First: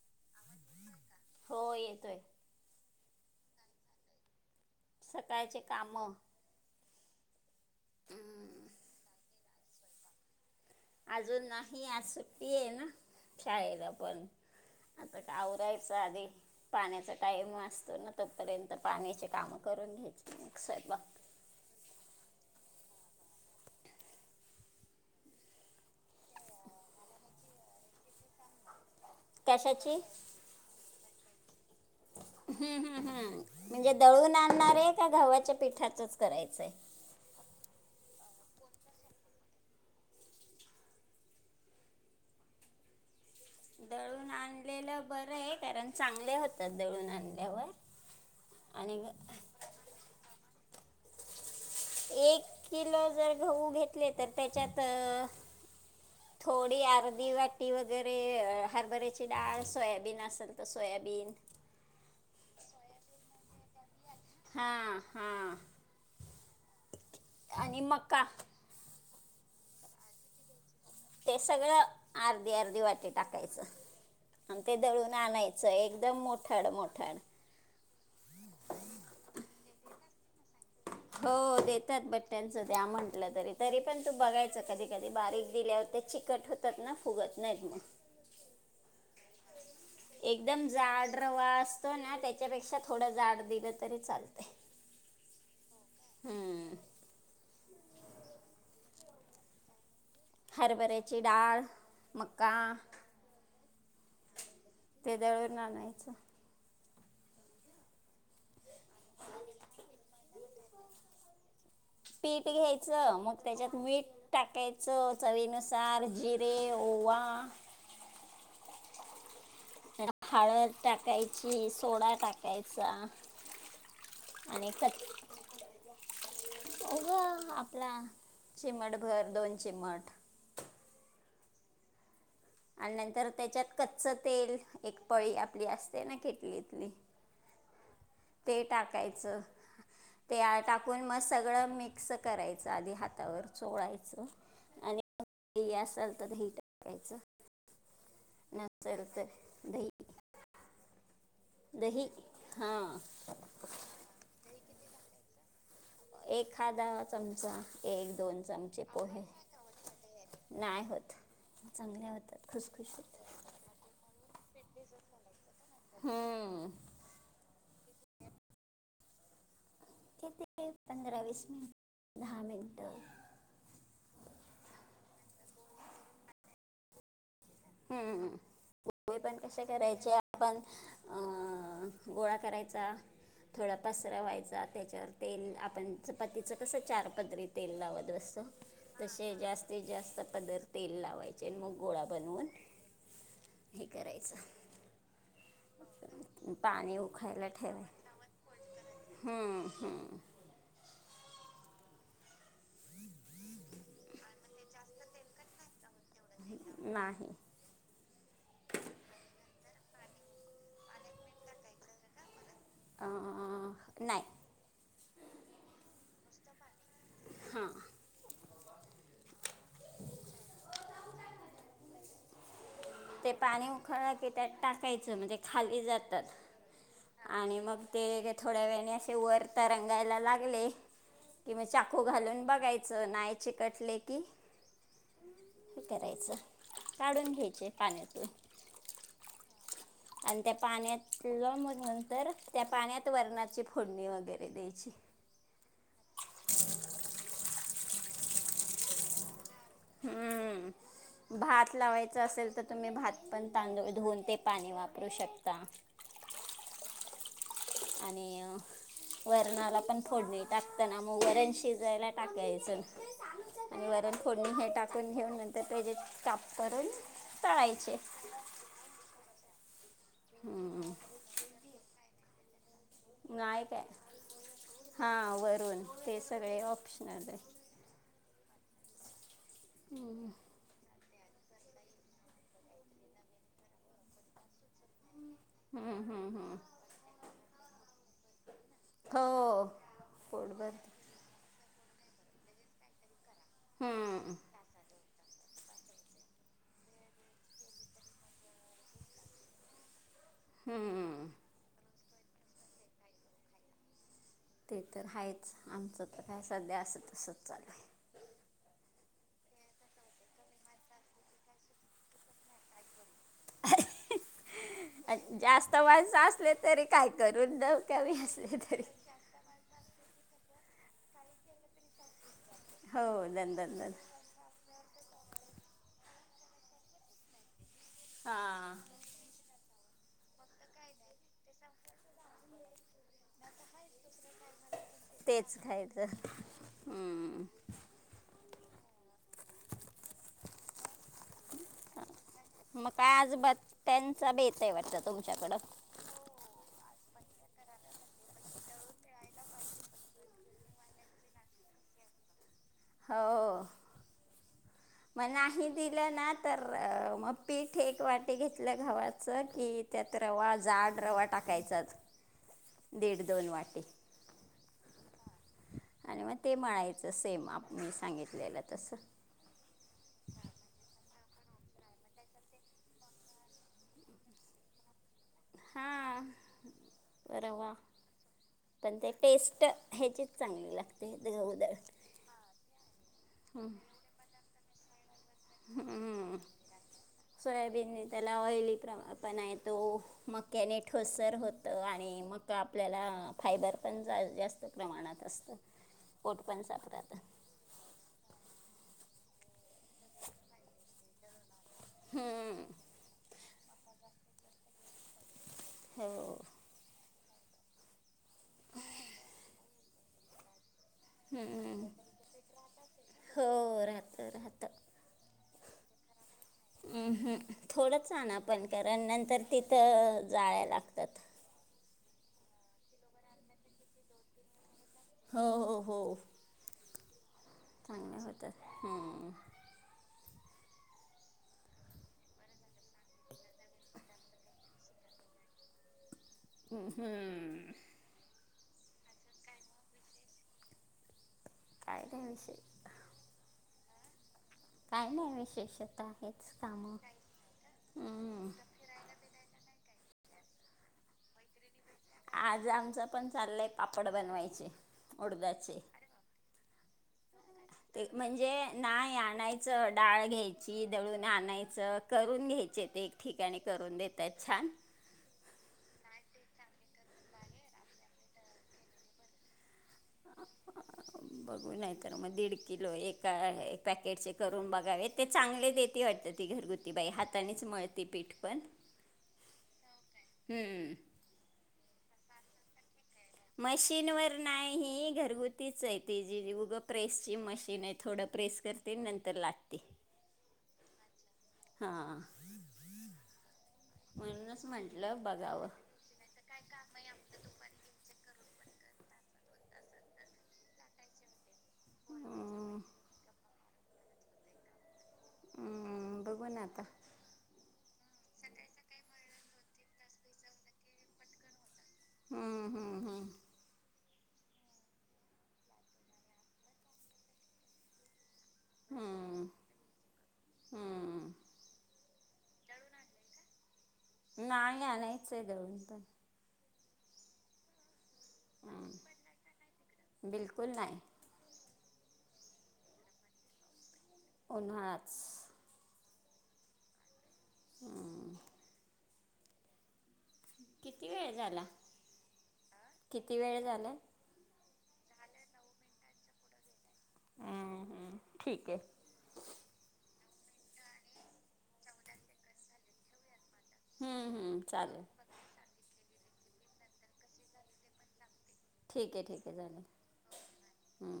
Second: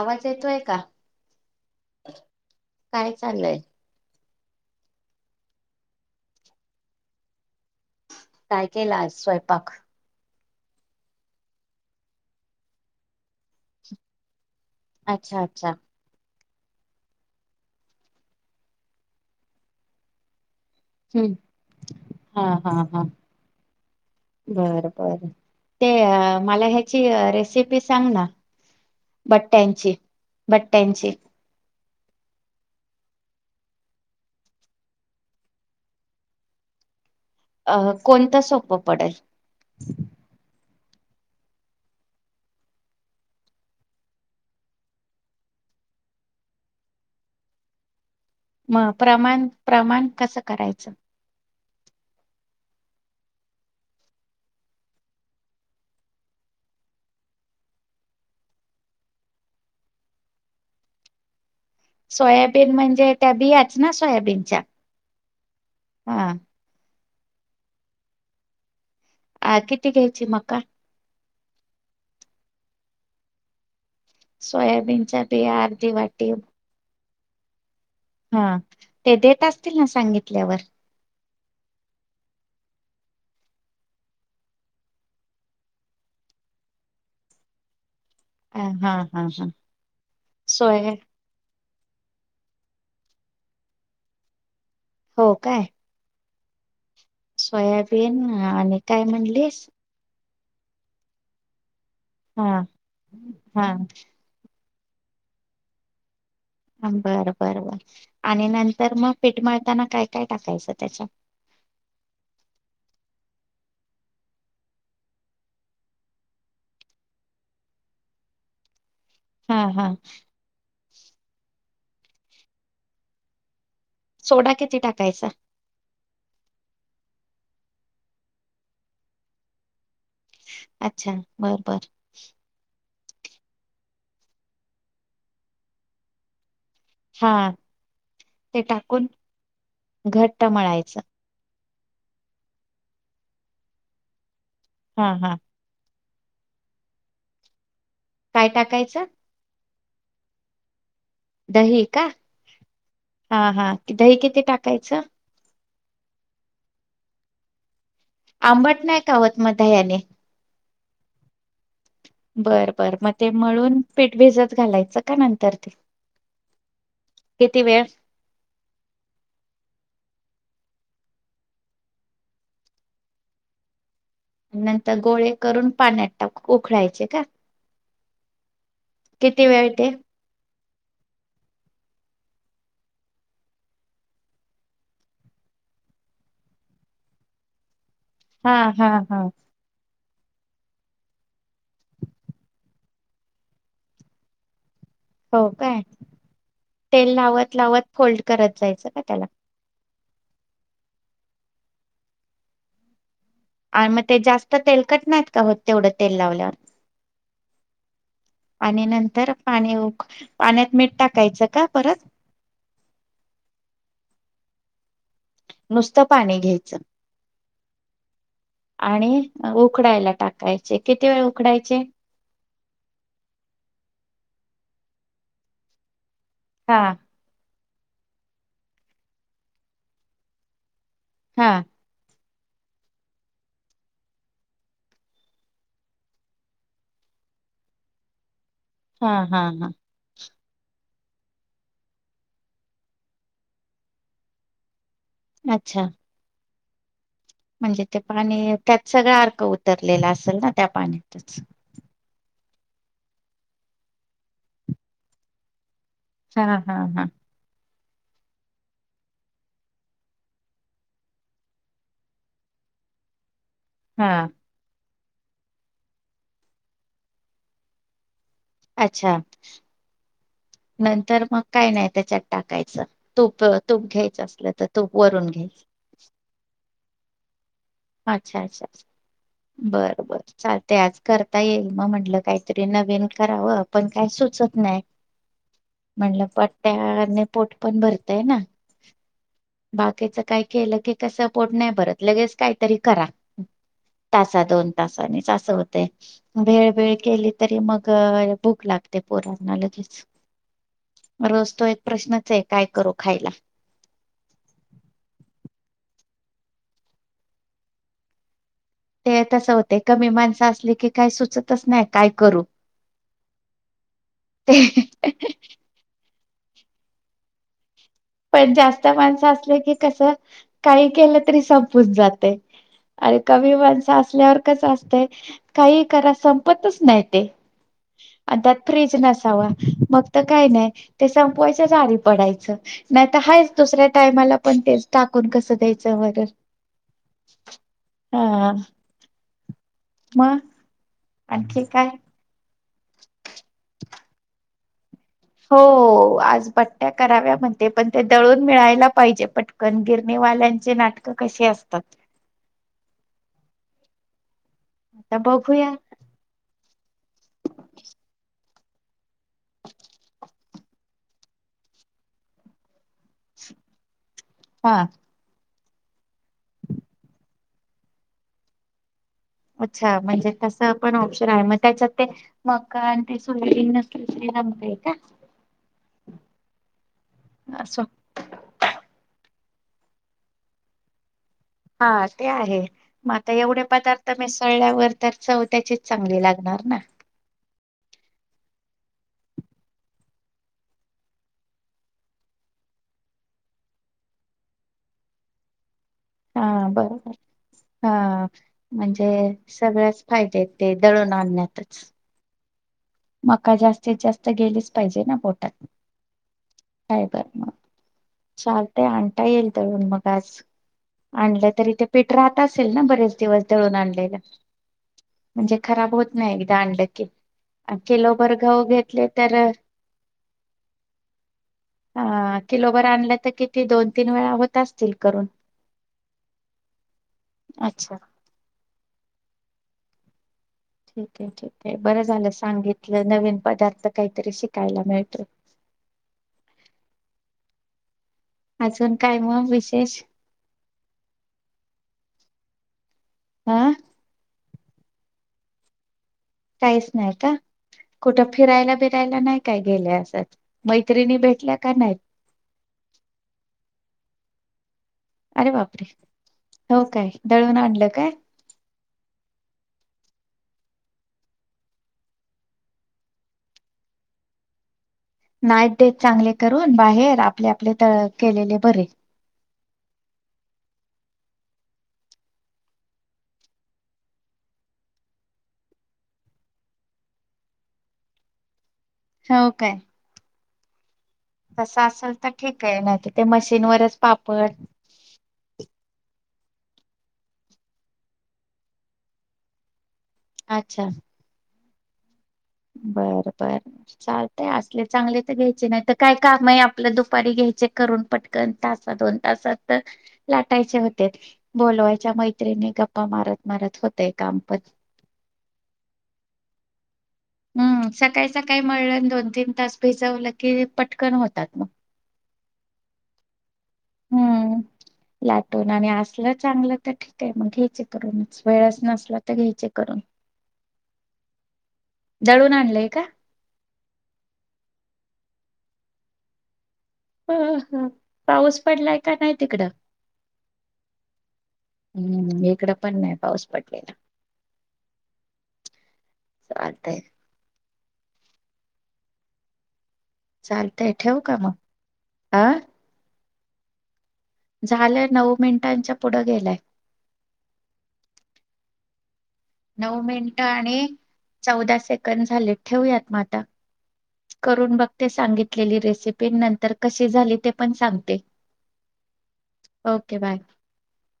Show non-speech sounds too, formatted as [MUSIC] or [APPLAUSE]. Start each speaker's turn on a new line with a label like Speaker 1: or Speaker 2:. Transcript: Speaker 1: आवाज येतोय का
Speaker 2: हो येतोय
Speaker 1: [INAUDIBLE] काय चाललंय.
Speaker 2: सकाळचे काम. हम्म.
Speaker 1: काय केला स्वयंपाक.
Speaker 2: अजून नाही आज सुट्टी आहे ना शाळेला पण.
Speaker 1: अच्छा अच्छा
Speaker 2: आवरायच आधी. पाण्याचा टाइम वा असतो ना तोपर्यंत पाण्याची कामं करून घ्यायची मस बघ.
Speaker 1: हम् हा हा हा. बरं बर ते मला ह्याची रेसिपी सांग ना.
Speaker 2: कशाची
Speaker 1: भट्ट्यांची भट्ट्यांची.
Speaker 2: हम्म हम्म हम्म म्हणजे दळून आणणार आहे का घवच्या पिठाचच करायचंय.
Speaker 1: अ कोणतं सोपं पडेल.
Speaker 2: दळून आणलेलं बरं आहे कारण चांगले होतात दळून आणल्यावर.
Speaker 1: मग
Speaker 2: आणि ग-
Speaker 1: प्रमाण प्रमाण कसं करायचं.
Speaker 2: एक किलो जर गहू घेतले तर त्याच्यात.
Speaker 1: [INAUDIBLE]
Speaker 2: थोडी अर्दी वाटी वगैरे हरभऱ्याची डाळ सोयाबीन असेल तर सोयाबीन.
Speaker 1: सोयाबीन म्हणजे त्या बियाच ना सोयाबीन.
Speaker 2: हा हा आणि मका.
Speaker 1: अ किती घ्यायची मका.
Speaker 2: ते सगळं अर्धी अर्धी वाटी टाकायचं. आणि ते दळून
Speaker 1: सोयाबीनच्या बिया
Speaker 2: आणायचं
Speaker 1: अर्धी
Speaker 2: एकदम
Speaker 1: वाटी
Speaker 2: मोठाड मोठाड.
Speaker 1: हा ते देत असतील ना सांगितल्यावर.
Speaker 2: हो देतात बट्ट्यांचं द्या म्हटलं तरी तरी पण तू बघायच कधी कधी बारीक दिल्या होते चिकट होत. त्यांना फुगत नाहीत म्हग.
Speaker 1: ह.
Speaker 2: [INAUDIBLE] एकदम
Speaker 1: सोया
Speaker 2: जाड. रवा असतो ना त्याच्यापेक्षा थोडं जाड दिलं तरी चालतं.
Speaker 1: हो काय.
Speaker 2: हम्.
Speaker 1: सोयाबीन आणि काय म्हणलीस.
Speaker 2: हरभऱेची डाळ मका.
Speaker 1: हा हा
Speaker 2: [INAUDIBLE] ते दळवर आणायचं.
Speaker 1: बरं बर बर आणि नंतर मग पीठ मळताना काय काय टाकायचं त्याच्या.
Speaker 2: पीठ घ्यायचं मग त्याच्यात मीठ. टाकायचं चवीनुसार जिरे ओवा.
Speaker 1: हा हा.
Speaker 2: हळद टाकायची सोडा टाकायचा.
Speaker 1: सोडा
Speaker 2: आणि
Speaker 1: किती
Speaker 2: क
Speaker 1: टाकायचा
Speaker 2: अगं आपला चिमट भर दोन चिमट.
Speaker 1: अच्छा बरबर.
Speaker 2: आणि नंतर त्याच्यात कच्च तेल एक पळी आपली असते ना किटलीतली
Speaker 1: हा
Speaker 2: ते टाकायचं ते
Speaker 1: घट्ट मळायचं
Speaker 2: टाकून मस्त सगळं मिक्स करायचं आधी हातावर चोळायचं
Speaker 1: हा हा
Speaker 2: हे असल तर हिट करायचं
Speaker 1: काय टाकायचं
Speaker 2: नसलत द
Speaker 1: दही का हा हा क दही किती टाकायचं
Speaker 2: एखाद्या चमचा एक दोन
Speaker 1: आंबट
Speaker 2: चमचे
Speaker 1: नाय
Speaker 2: पोहे
Speaker 1: कावत मध याने
Speaker 2: नाही होत चांगल्या होत्या
Speaker 1: बरं बर मग ते मळून पीठ भेजत घालायचं का नंतर ते
Speaker 2: हम्म
Speaker 1: किती वेळ
Speaker 2: ते पंधरा वीस मिनट दहा मिनट
Speaker 1: नंतर गोळे करून पाण्यात टाक उखळायचे का
Speaker 2: हम्म पुे पण
Speaker 1: किती
Speaker 2: कश
Speaker 1: वेळ ते
Speaker 2: करायचे आपण गोळा करायचा थोडा पसरा व्हायचा त्याच्यावर तेल आपण चपातीचं कसं चार पदरी तेल लावत बसतो
Speaker 1: हा हा हा
Speaker 2: तसे जास्तीत जास्त पदर तेल लावायचे मग गोळा बनवून हे करायचं
Speaker 1: हो काय
Speaker 2: पाणी
Speaker 1: तेल
Speaker 2: उखायला
Speaker 1: लावत लावत फोल्ड करत जायचं का त्याला
Speaker 2: ठेवाय
Speaker 1: आणि मग ते जास्त तेल कट नाहीत का हो तेवढं तेल लावल्यावर
Speaker 2: नाही
Speaker 1: आणि नंतर पाणी पाण्यात मीठ टाकायचं का परत
Speaker 2: अ नाही
Speaker 1: नुसतं पाणी घ्यायचं
Speaker 2: हां
Speaker 1: आणि उकडायला टाकायचे किती वेळ उकडायचे
Speaker 2: ते पाणी उखळलं की त्यात टाकायचं म्हणजे खाली जातात
Speaker 1: हा
Speaker 2: आणि मग ते थोड्या वेने असे वर तर रंगायला लागले
Speaker 1: हा
Speaker 2: कि मग खू घालून बघायचं नाय चिकटले की हे करायचं काढून घ्यायचे पाण्यातून
Speaker 1: हा हा हा
Speaker 2: आणि त्या पाण्यातलं म नंतर त्या पाण्यात वरणाची फोडणी वगैरे द्यायची
Speaker 1: अच्छा
Speaker 2: [INAUDIBLE]
Speaker 1: म्हणजे ते पाणी त्यात सगळा अर्क उतरलेला असेल ना त्या पाण्यातच
Speaker 2: हात लावाय असेल तर तुम्ही भात पण तांदळ धुवन ते पाणी वापरू शकता
Speaker 1: हा हा हा
Speaker 2: आणि वरणाला पण फोडणी टाकताना मग वरण शिजायला टाकायचं आणि वरण
Speaker 1: हा
Speaker 2: थोडणी हे टाकून घेऊन नंतर त्याचेे काप करून तळायचे
Speaker 1: अच्छा
Speaker 2: हम्म.
Speaker 1: नंतर मग काय नाही त्याच्यात टाकायचं तूप
Speaker 2: नाही काय
Speaker 1: तूप घ्यायचं असलं तर तूप वरून
Speaker 2: हां
Speaker 1: घ्यायच
Speaker 2: वरून ते सगळे ऑप्शनल आहे
Speaker 1: अच्छा अच्छा बर बर चाल ते आज करता येईल मग म्हंटलं काहीतरी नवीन करावं पण काय सुचत नाही.
Speaker 2: हम्म,
Speaker 1: म्हणलं
Speaker 2: हम्म, हम्म.
Speaker 1: पट्ट्याने पोट पण भरतय ना
Speaker 2: हो.
Speaker 1: बाकीच काही
Speaker 2: पोटभर
Speaker 1: केलं की का सपोर्ट नाही भरत लगेच काहीतरी करा.
Speaker 2: हम्म,
Speaker 1: तासा दोन तासानीच असं होते भेळ भेळ केली तरी मग भूक लागते पोरांना लगेच
Speaker 2: हम्म.
Speaker 1: रोज तो प्रश्नच आहे काय करू खायला.
Speaker 2: ते तर आहेच आमचं तर काय सध्या असं तसं चाल आहे.
Speaker 1: ते तस होते कमी माणसं असली की काही सुचतच नाही काय करू ते.
Speaker 2: आणि जास्त माणसं असले तरी काय करून जाऊ
Speaker 1: पण जास्त माणसं असलं की कस काही केलं तरी स जाते
Speaker 2: हो
Speaker 1: आणि कमी
Speaker 2: दन दन
Speaker 1: माणस
Speaker 2: दन
Speaker 1: असल्यावर असत काही करा संपतच नाही ते. अ त्यात
Speaker 2: हां
Speaker 1: फ्र्रीज नसावा मग तर काय नाही ते संपवायच झाली पडायचं. नाही तर हाच दुसऱ्या टायमाला पण तेच टाकून कसं
Speaker 2: तेच
Speaker 1: द्यायचं
Speaker 2: खायचं
Speaker 1: बॉर्डर
Speaker 2: हम्म.
Speaker 1: हा. म. आणखी काय?
Speaker 2: म का आज बट्ट्यांचा बेत आहे वाटत तुम
Speaker 1: हो आज बट त्या कराव्या म्हणते पण ते दळून मिळायला पाहिजे पटकन गिरणीवाल्यांचे नाटकं कशे असतात.
Speaker 2: हो
Speaker 1: आता
Speaker 2: मग नाही
Speaker 1: बघूया
Speaker 2: दिलं ना तर मग पीठे एक वाटी घेत ल घावाचं कि त्यात रवा जाड रवा टाकायचाच. दीड दोन वाटी
Speaker 1: हा.
Speaker 2: आणि मग ते म्हणायचं सेम आपी सांगितलेलं तस.
Speaker 1: अच्छा म्हणजे तसं पण ऑप्शन आहे मग त्याच्यात ते मका आणि ते सोयरी नसतील त लमकय का
Speaker 2: हा बर म.
Speaker 1: असं
Speaker 2: पण ते टेस्ट ह्याचीच चांगली लागते ग
Speaker 1: हा ते आहे मग आता एवढे पदार्थ मिसळल्यावर तर चव त्याचीच चांगली
Speaker 2: हम्म.
Speaker 1: लागणार ना.
Speaker 2: सोयाबीनने त्याला ऑइली प्र पणा येतो मक्याने ठोसर होतं आणि मक आपल्याला फायबर पण जा जास्त प्रमाणात असतं. पोट पण
Speaker 1: हा बरोबर.
Speaker 2: सापडतं
Speaker 1: हा म्हणजे सगळ्याच फायदे ते दळून आणण्यातच
Speaker 2: हम्म.
Speaker 1: मका जास्तीत जास्त गेलीच पाहिजे ना पोटात.
Speaker 2: हो.
Speaker 1: काय बर मग चालतय आणता येईल तरण मग आज आणलं तरी ते
Speaker 2: हम्म.
Speaker 1: पेठ राहत असेल ना बरेच दिवस जळून
Speaker 2: हो
Speaker 1: आणलेलं
Speaker 2: राहतं राहतं
Speaker 1: म्हणजे खराब होत नाही एकदा आणलं की.
Speaker 2: थोडं
Speaker 1: किलोभर
Speaker 2: चण
Speaker 1: गहू
Speaker 2: पण कारण
Speaker 1: घेतले
Speaker 2: नंतर
Speaker 1: तर
Speaker 2: तिथं जाळ्या लागतात.
Speaker 1: ह किलोबर आणला तर किती दोन तीन वेळा होत अस
Speaker 2: हो हो हो
Speaker 1: अच्छा
Speaker 2: चांगले होत हम्म.
Speaker 1: ठीक आहे ठीक आहे बरं झालं सांगितलं नवीन पदार्थ काहीतरी शिकायला मिळतो.
Speaker 2: हम्म.
Speaker 1: अजून काय मग विशेष
Speaker 2: काय नाय विषय
Speaker 1: हा
Speaker 2: काय नाय विशेष आता आहे.
Speaker 1: काहीच नाही का? कुठं फिरायला बिरायला नाय काय गेल्या असचं मैत्रिणी भेटल्या का नायत?
Speaker 2: आज आमचं पण चाललंय पापड बनवायचे.
Speaker 1: अरे
Speaker 2: उडदाचे
Speaker 1: बापरे! हो काय दळून आणलं काय?
Speaker 2: जे नाय आणायचं डाळ घ्यायची दळून आणायचं करून घ्यायचे ते ठिकाणी करून देतायेत छान
Speaker 1: नाईत देत चांगले करून बाहेर आपले आपले त केलेले बरे. [INAUDIBLE]
Speaker 2: बघू नाय तर म दीड किलो एका पॅकेटचे करून बघावेत. ते चांगले देते वाटत ती घरगुती बाई हातानेच मळते पीठ पण
Speaker 1: हो काय?
Speaker 2: हूं
Speaker 1: तसं असेल तर ठीकय नायत
Speaker 2: मशीन वर नाही घरगु तीचय ती जी उगं प्रेस ची मशीन आहे थोडं प्रेस करते नंतर लाटते.
Speaker 1: अच्छा
Speaker 2: हा
Speaker 1: बर बर चालतय असले चांगले
Speaker 2: म्हटलं
Speaker 1: तर
Speaker 2: बघावं
Speaker 1: घ्यायचे नाय त काय काम आहे आपलं दुपारी घ्यायचे करून पटकन तासात दोन तासात त लाटायचे होते बोलवायच्या मैत्रिणी
Speaker 2: हम्म,
Speaker 1: गप्पा मारत मारत होतय कामपण
Speaker 2: अं बघू ना आता
Speaker 1: हम्म सकाळी सकाळी मळलं दोन तीन तास भिजवलं की पटकन होतात मग.
Speaker 2: हम्म हम्म हम्म
Speaker 1: हम्म लाटून आणि असलं चांगलं तर ठीकय मग घ्यायचे करून वेळच नसला तर
Speaker 2: हम्म,
Speaker 1: घ्यायचे करून.
Speaker 2: हम्म
Speaker 1: दळून आणलंय का?
Speaker 2: नाही आणायचय दळून पण
Speaker 1: अ हं पाऊस पडलाय
Speaker 2: हम्म,
Speaker 1: काय नाय तिकडं
Speaker 2: बिलकुल नाही
Speaker 1: हम्म इकड पण नाय पाऊस पडलेला.
Speaker 2: उन्हाळाच
Speaker 1: चालतंय.
Speaker 2: हं
Speaker 1: चालतय
Speaker 2: किती
Speaker 1: ठेवू
Speaker 2: वेळ
Speaker 1: का मग
Speaker 2: झाला?
Speaker 1: अ
Speaker 2: किती वेळ झालाय?
Speaker 1: झालंय नऊ मिनिटांच्या पुढ गेलाय.
Speaker 2: हं हम्म ठीकये.
Speaker 1: नऊ मिनटं आणि चौदा सेकंड झाले ठेवयात म आता
Speaker 2: हम्म, हम्म,
Speaker 1: करून
Speaker 2: चालेल
Speaker 1: बघते सांगितलेली रेसिपी नंतर कशी झाली ते पण सांगते.
Speaker 2: ठीकये ठीकये झाले
Speaker 1: ओके बाय
Speaker 2: हूं